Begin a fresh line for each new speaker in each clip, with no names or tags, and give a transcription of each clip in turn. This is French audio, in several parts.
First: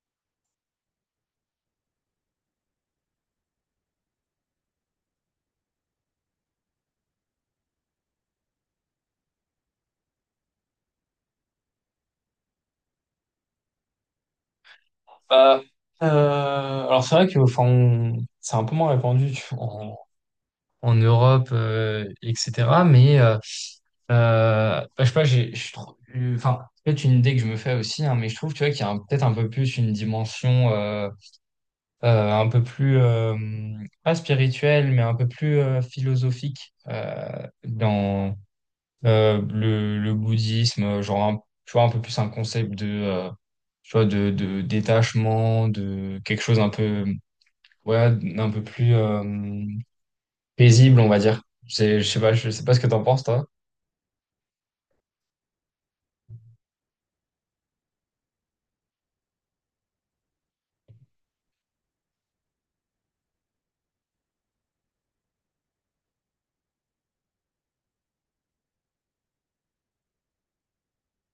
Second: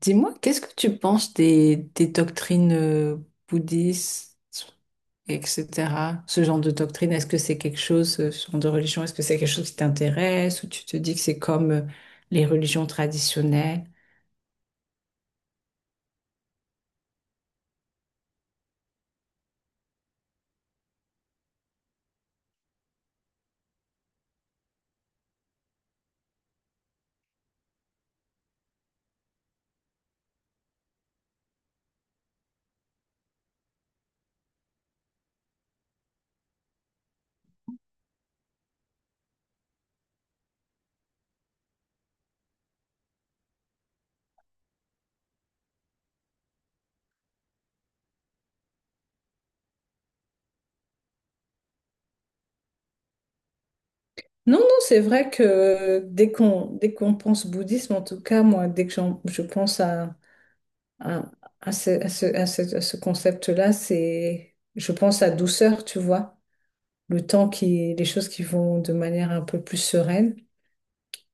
Dis-moi, qu'est-ce que tu penses des doctrines bouddhistes, etc. Ce genre de doctrine, est-ce que c'est quelque chose, ce genre de religion, est-ce que c'est quelque chose qui t'intéresse ou tu te dis que c'est comme les religions traditionnelles?
Bah, alors c'est vrai que enfin, c'est un peu moins répandu tu vois, en Europe, etc. Mais je sais pas, je trouve, enfin, peut-être une idée que je me fais aussi, hein, mais je trouve tu vois, qu'il y a peut-être un peu plus une dimension un peu plus, pas spirituelle, mais un peu plus philosophique dans le bouddhisme, tu vois, un peu plus un concept de... tu vois, de détachement, de quelque chose un peu ouais, un peu plus paisible, on va dire. C'est, je sais pas ce que t'en penses, toi.
Non, non, c'est vrai que dès qu'on pense bouddhisme, en tout cas, moi, je pense à, à ce concept-là, je pense à douceur, tu vois, le temps les choses qui vont de manière un peu plus sereine.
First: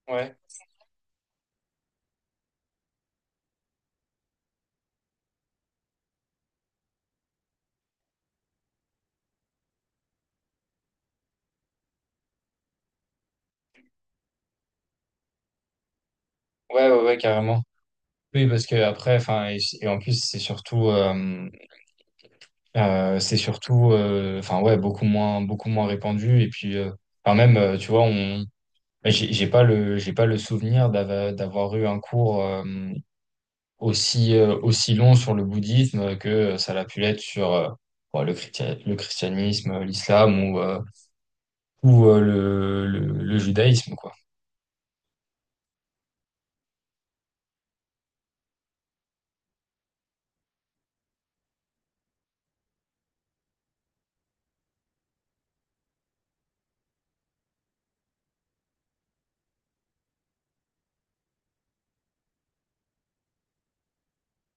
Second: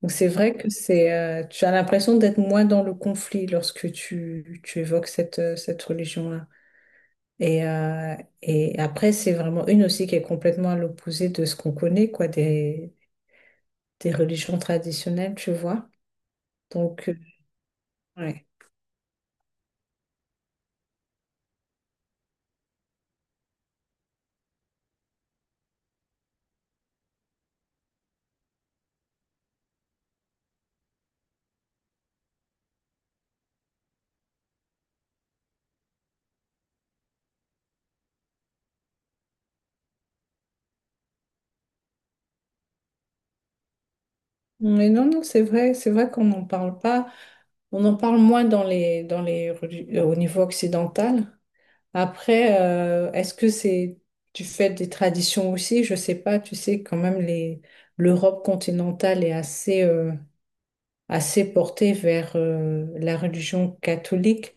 Donc c'est
Ouais.
vrai que tu as l'impression d'être moins dans le conflit lorsque tu évoques cette, cette religion-là. Et, après, c'est vraiment une aussi qui est complètement à l'opposé de ce qu'on connaît, quoi, des religions traditionnelles, tu vois.
Ouais, ouais,
Donc, euh,
ouais, carrément.
ouais.
Oui, parce que après, enfin, et en plus, c'est surtout, enfin, ouais, beaucoup moins répandu. Et puis, enfin, même, j'ai pas le, j'ai pas le souvenir d'avoir eu un cours, aussi, aussi long sur le bouddhisme que ça l'a pu l'être sur bon, le christianisme, l'islam ou, le judaïsme, quoi.
Mais non, non, c'est vrai qu'on n'en parle pas. On en parle moins dans les, au niveau occidental. Après, est-ce que c'est tu fais des traditions aussi? Je sais pas. Tu sais quand même les l'Europe continentale est assez assez portée vers la religion catholique,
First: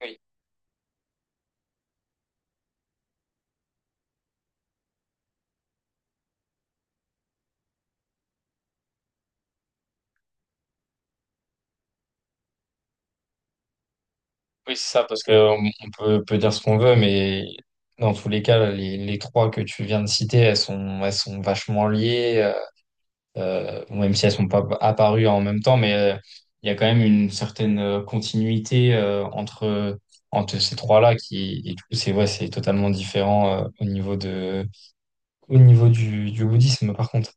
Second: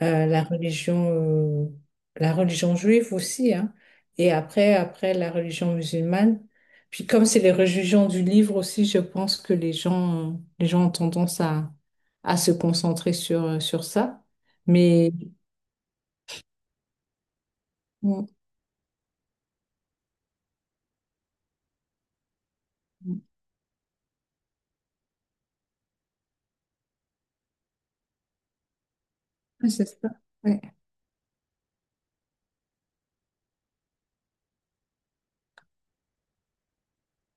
Oui,
euh, la religion euh, la religion juive aussi, hein. Et après la religion musulmane. Puis comme c'est les religions du livre aussi, je pense que les gens ont tendance à se concentrer sur sur ça.
oui, c'est ça,
Mais
parce que on peut dire ce qu'on veut, mais dans
mm.
tous les cas, les trois que tu viens de citer, elles sont vachement liées, même si elles sont pas apparues en même temps, mais il y a quand même une certaine continuité
Ouais, c'est ça.
entre
Ouais.
ces trois-là qui, et du coup, c'est ouais, c'est totalement différent au niveau de au niveau du bouddhisme, par contre.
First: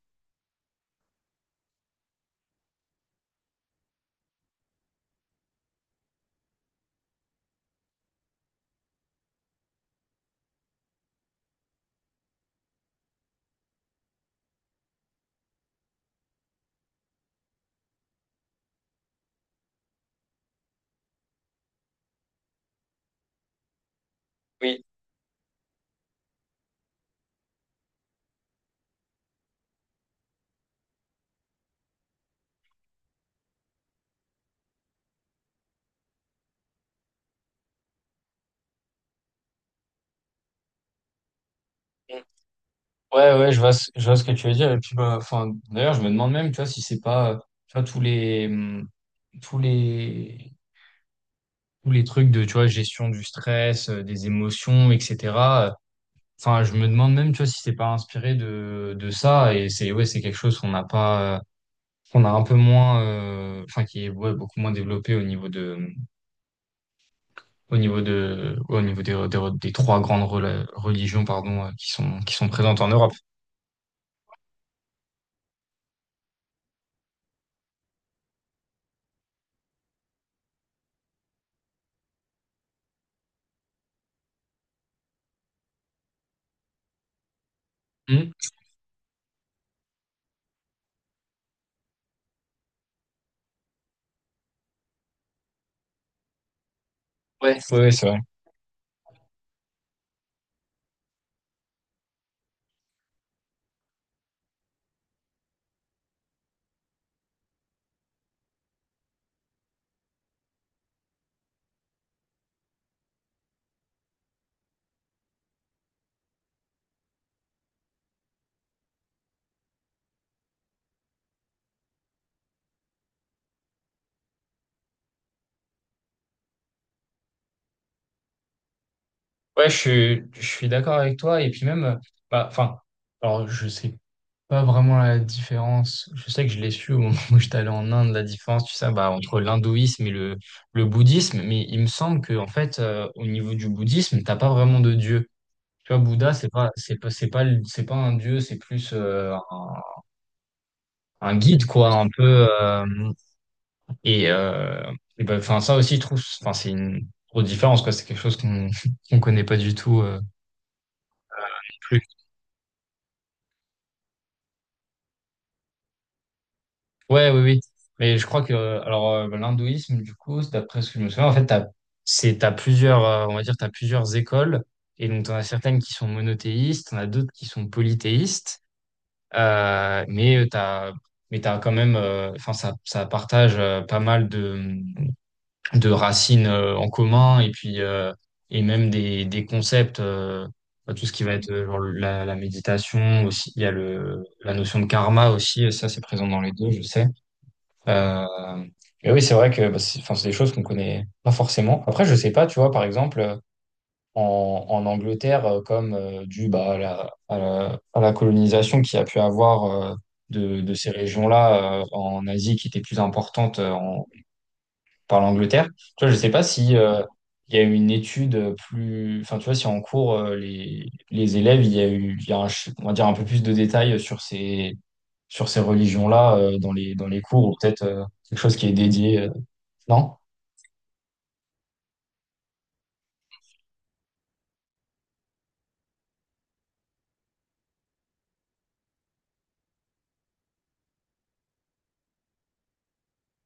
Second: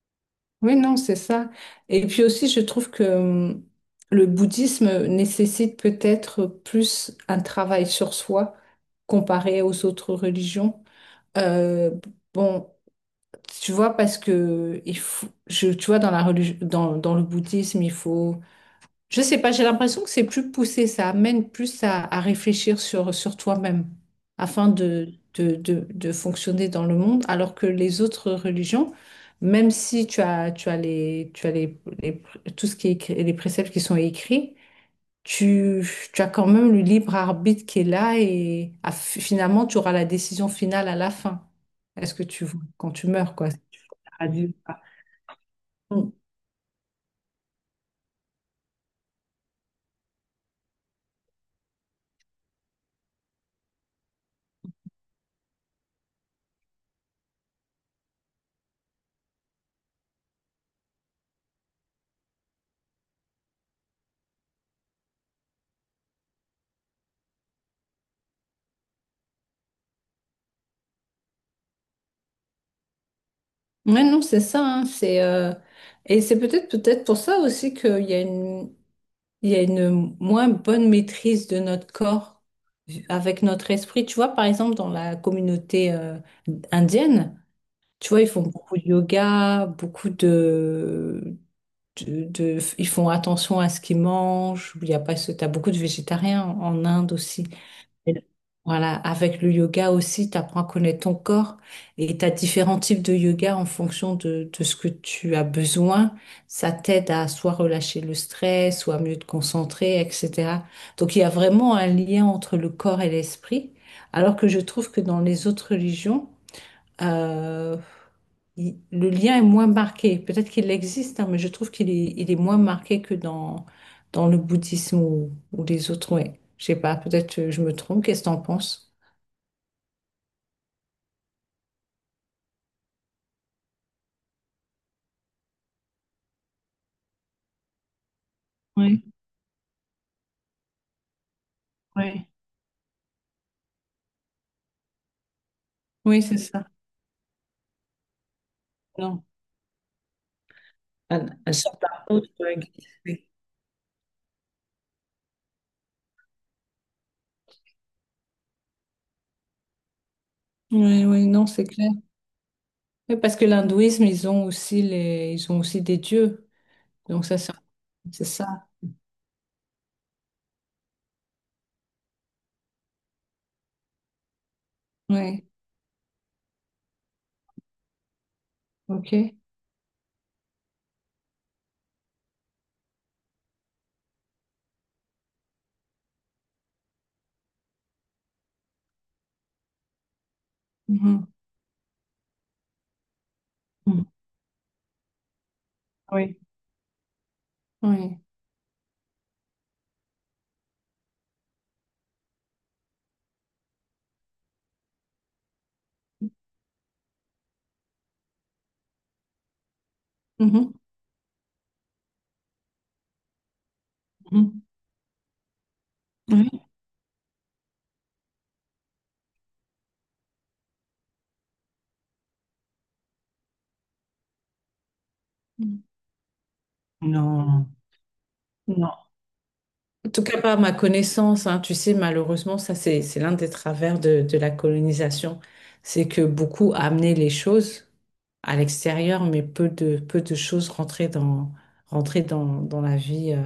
Oui, non, c'est ça. Et puis aussi, je trouve que le bouddhisme nécessite peut-être plus un travail sur soi comparé aux autres religions. Euh, bon, tu vois, parce que il faut, tu vois, dans la religion, dans, dans le bouddhisme, il faut je sais pas, j'ai l'impression que c'est plus poussé, ça amène plus à réfléchir sur, sur toi-même afin
Oui.
de fonctionner dans le monde, alors que les autres religions, même si tu as, tu as les, tout ce qui est écrit, les préceptes qui sont écrits, tu, tu as quand même le libre arbitre qui est là et finalement tu auras la décision finale à la fin. Est-ce que
Mm.
tu, quand tu
Ouais,
meurs, quoi,
ouais,
c'est
je vois ce que
paradis
tu
ou
veux dire. Et
pas.
puis, bah, enfin, d'ailleurs, je me demande même, tu vois, si c'est pas, tu vois, tous les, tous les trucs de, tu vois, gestion du stress, des émotions, etc. euh, Enfin, je me demande même, tu vois, si c'est pas inspiré de ça. Et c'est, ouais, c'est quelque chose qu'on n'a pas, qu'on a un peu moins, enfin, qui est, ouais, beaucoup moins développé au niveau de, ouais, au niveau des, des trois grandes religions, pardon, qui sont présentes en Europe.
Ouais, non, c'est ça, hein, c'est et c'est peut-être pour ça aussi qu'il y a une il y a une moins bonne maîtrise de notre corps avec notre esprit. Tu vois, par exemple, dans la communauté indienne, tu vois, ils
Hmm.
font beaucoup de yoga, beaucoup de, ils font attention à ce qu'ils mangent. Il y a pas ce, t'as beaucoup de végétariens en Inde aussi.
Ouais, ouais, ouais, c'est
Et
vrai.
le- Voilà, avec le yoga aussi, tu apprends à connaître ton corps et tu as différents types de yoga en fonction de ce que tu as besoin. Ça t'aide à soit relâcher le stress, soit mieux te concentrer, etc. Donc il y a vraiment un lien entre le corps et l'esprit, alors que je trouve que dans les autres religions, euh, le lien est moins marqué. Peut-être qu'il existe, hein, mais je trouve qu'il est, il est moins marqué que dans, dans le bouddhisme ou les autres. Ouais. Je sais pas, peut-être je me trompe. Qu'est-ce que t'en penses?
Ouais, je suis d'accord avec toi. Et puis même, bah, enfin, alors je sais pas vraiment la différence. Je sais que je l'ai su au moment où j'étais allé en Inde, la différence, tu sais,
Oui,
bah, entre l'hindouisme et le bouddhisme. Mais il me semble
oui,
que, en fait, au niveau du bouddhisme, t'as pas vraiment de dieu. Tu vois,
oui,
Bouddha,
c'est ça.
c'est pas, c'est pas un dieu, c'est plus
Non. À,
un
à
guide,
certains
quoi, un
points,
peu.
tu glisser.
Et euh, et ben, enfin, ça aussi, je trouve, enfin, c'est une grosse différence, quoi. C'est quelque chose qu'on qu'on connaît pas du tout. Euh.
Oui, oui, non, c'est clair. Oui, parce que l'hindouisme, ils ont aussi les, ils ont aussi des dieux. Donc
Ouais,
ça,
oui, oui. Mais
c'est
je crois que
ça.
l'hindouisme, du coup, c'est d'après ce que je me souviens, en fait, t'as plusieurs, on va dire, t'as plusieurs écoles. Et donc, t'en as
Oui,
certaines qui sont monothéistes, t'en as d'autres qui sont polythéistes.
ok.
Euh, mais euh, t'as, mais t'as quand même, enfin, ça partage pas mal de racines en commun et puis et même des concepts. Bah, tout ce qui
Mhm.
va être genre la méditation aussi, il y a
Mhm.
la notion de karma aussi, ça c'est présent
Oui,
dans les deux, je sais.
oui.
Euh, mais oui, c'est vrai que bah, c'est, enfin, c'est des choses qu'on connaît pas forcément. Après, je sais pas, tu vois, par exemple, en Angleterre, comme dû bah, à à la colonisation qu'il y a pu avoir de
Mhm.
ces régions-là en Asie qui étaient plus importantes
Mhm.
par l'Angleterre. Tu vois, je sais pas
Oui.
si il y a eu une étude plus, enfin, tu vois, si en cours les élèves, il y a on va dire un peu plus de détails sur ces
Mhm.
religions-là dans les cours ou
Non.
peut-être quelque chose qui est
Non.
dédié,
En
non?
tout cas, pas à ma connaissance, hein. Tu sais, malheureusement, ça, c'est l'un des travers de la colonisation. C'est que beaucoup a amené les choses à l'extérieur, mais peu de choses rentraient dans,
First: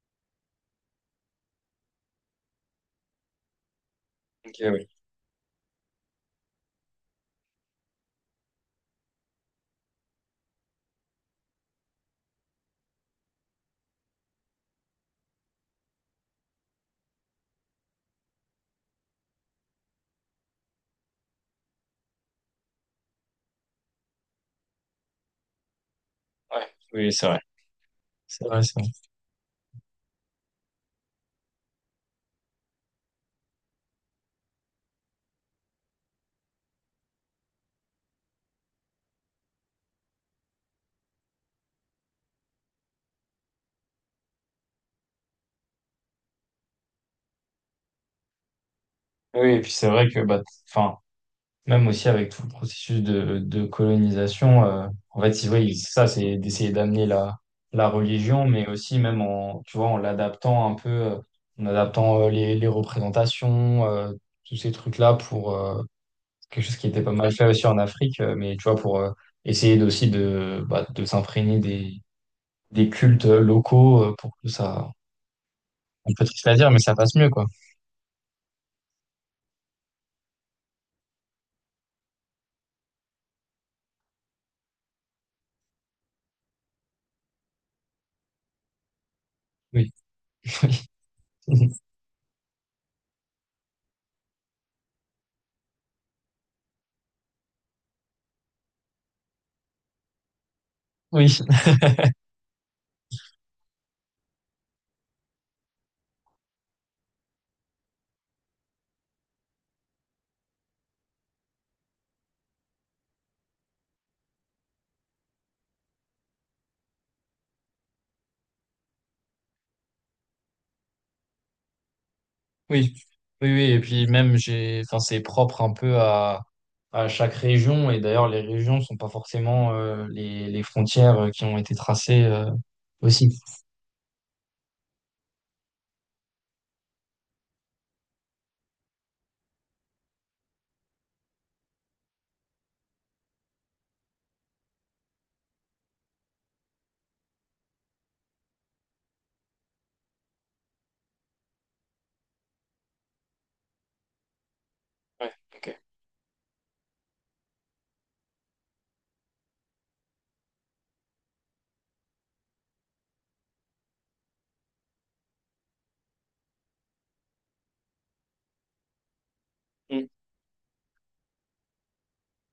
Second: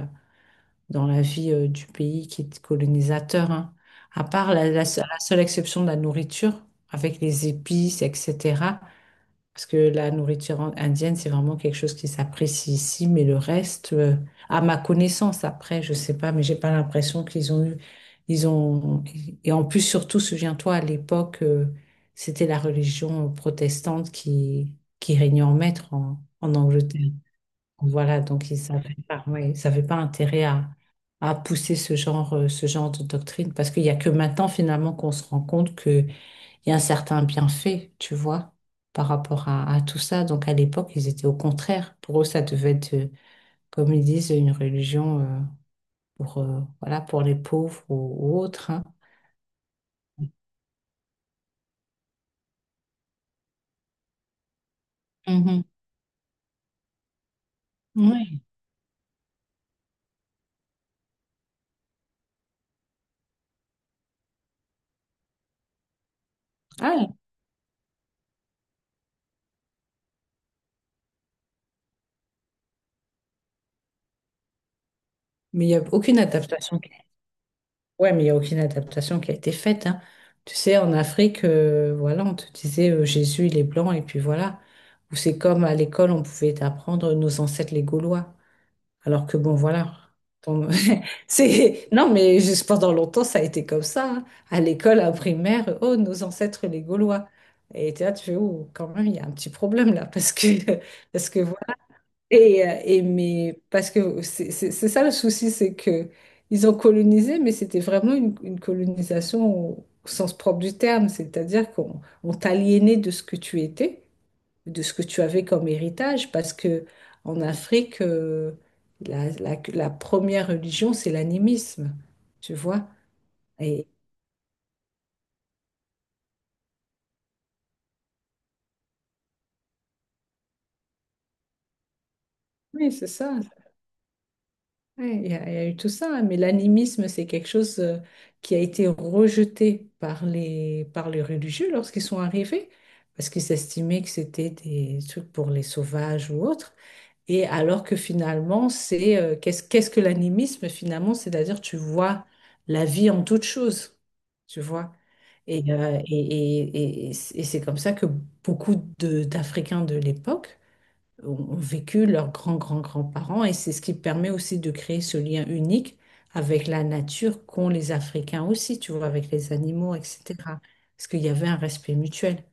dans la vie du pays qui est colonisateur, hein. À part
Ok,
la,
oui.
la seule exception de la nourriture, avec les épices, etc. Parce que la indienne, c'est vraiment quelque chose qui s'apprécie ici, mais le reste, à ma connaissance, après, je sais pas, mais j'ai pas l'impression qu'ils ont eu, ils ont, et en plus, surtout, souviens-toi, à l'époque, c'était la religion protestante qui régnait en maître en, en
Ouais, oui,
Angleterre.
c'est vrai.
Voilà,
C'est
donc ils
vrai, c'est vrai.
savaient pas, ouais, ils savaient pas intérêt à pousser ce genre de doctrine, parce qu'il y a que maintenant, finalement, qu'on se rend compte que il y a un certain bienfait, tu vois, par rapport à tout ça. Donc à l'époque, ils étaient au contraire. Pour eux, ça devait être, comme ils disent, une religion pour, voilà, pour les pauvres ou autres, hein.
Oui, et puis c'est vrai que bah, enfin. Même aussi avec tout le processus de colonisation, en fait, c'est
Mhm.
vrai, c'est ça, c'est d'essayer d'amener la
Oui.
religion, mais aussi même en, tu vois, en l'adaptant un peu, en adaptant les représentations, tous ces trucs-là pour quelque chose qui était
Ah,
pas mal fait aussi en Afrique, mais tu vois, pour essayer aussi de, bah, de s'imprégner des cultes locaux pour que ça,
mais il n'y a
on
aucune
peut triste à dire, mais
adaptation
ça passe mieux, quoi.
ouais, mais il y a aucune adaptation qui a été faite, hein. Tu sais, en Afrique, voilà, on te disait Jésus, il est blanc, et puis voilà. Ou c'est comme à l'école, on pouvait apprendre nos ancêtres les Gaulois. Alors que bon,
Oui.
voilà. Ton- C'est... Non, mais juste pendant longtemps, ça a été comme ça, hein. À l'école, à primaire, oh, nos ancêtres, les Gaulois. Et t'es là, tu fais, oh, quand même, il y a un petit problème là, parce que,
Oui.
parce que voilà. Et mais, parce que c'est ça le souci, c'est que ils ont colonisé, mais c'était vraiment une colonisation au, au sens propre du terme, c'est-à-dire qu'on on t'aliénait de ce que tu étais de ce que tu avais comme héritage, parce que en Afrique, la, la première religion, c'est l'animisme, tu vois.
Oui, oui, oui, et
Et,
puis même j'ai, enfin c'est propre un peu à chaque région, et d'ailleurs les régions sont pas forcément les frontières qui ont été tracées
oui, c'est
aussi.
ça. Ouais, il y a, il y a eu tout ça, hein, mais l'animisme, c'est quelque chose qui a été rejeté par les religieux lorsqu'ils sont arrivés, parce qu'ils estimaient que c'était des trucs pour les sauvages ou autres. Et alors que finalement, c'est qu'est-ce que l'animisme finalement? C'est-à-dire tu vois la vie en toute chose, tu vois. Et, et c'est comme ça que d'Africains de l'époque ont vécu leurs grands-grands-grands-parents et c'est ce qui permet aussi de créer ce lien unique avec la nature qu'ont les Africains aussi, tu vois, avec les animaux,
Mm.
etc. Parce qu'il y avait un respect mutuel.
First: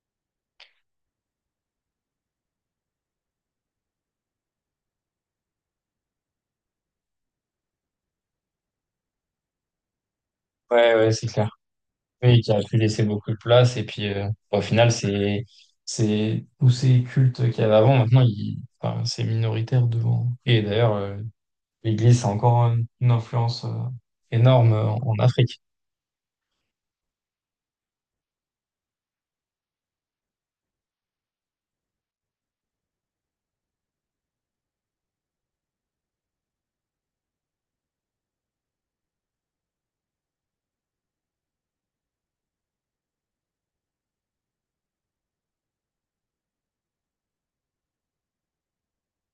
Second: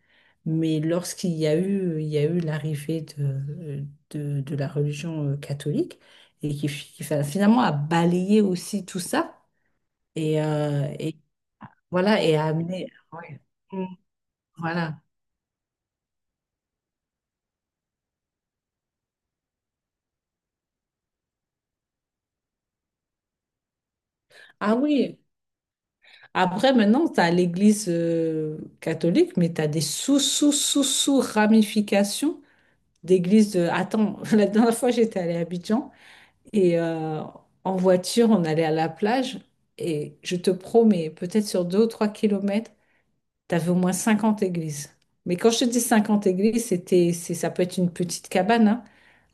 Mais lorsqu'il y a eu, il y a eu l'arrivée de la religion catholique et qui, finalement a balayé aussi tout ça
Ouais, ouais,
et
c'est clair.
voilà et
Oui,
a
qui a pu
amené
laisser beaucoup de
ouais.
place, et
Mm.
puis au final
Voilà.
c'est tous ces cultes qu'il y avait avant, maintenant ils, enfin, c'est minoritaire devant. Et d'ailleurs l'Église a encore une influence énorme
Ah
en
oui.
Afrique.
Après, maintenant, tu as l'Église catholique, mais tu as des sous, sous, sous, sous ramifications d'églises. De... Attends, la dernière fois, j'étais allée à Abidjan et en voiture, on allait à la plage et je te promets, peut-être sur 2 ou 3 kilomètres, t'avais au moins 50 églises. Mais quand je te dis 50 églises, c'était, c'est, ça peut être une petite cabane, hein,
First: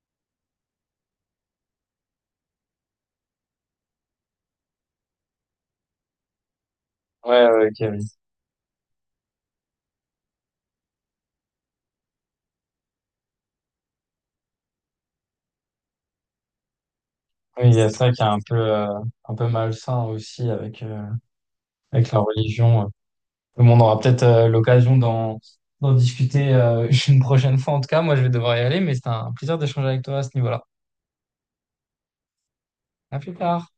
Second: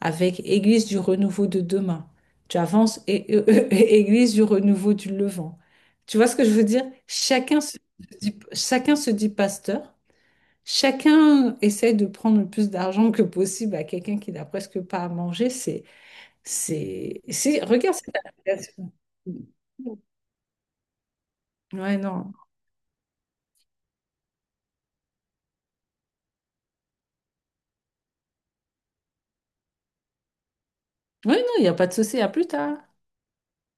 avec Église du renouveau de demain. Tu avances et, Église du renouveau du Levant. Tu vois ce que je veux dire?
Ouais, ouais, ok, oui.
Chacun se dit pasteur. Chacun essaie de prendre le plus d'argent que possible à quelqu'un qui n'a presque pas à manger. C'est,
Oui, il y a
regarde
ça
cette
qui est
application.
un peu malsain aussi avec,
Ouais,
avec la
non.
religion. Mais bon, on aura peut-être l'occasion d'en discuter une prochaine fois. En tout cas, moi, je vais devoir y aller, mais c'était un plaisir d'échanger avec toi à ce niveau-là.
Ouais, non, il n'y a pas de souci. À plus tard.
À plus tard.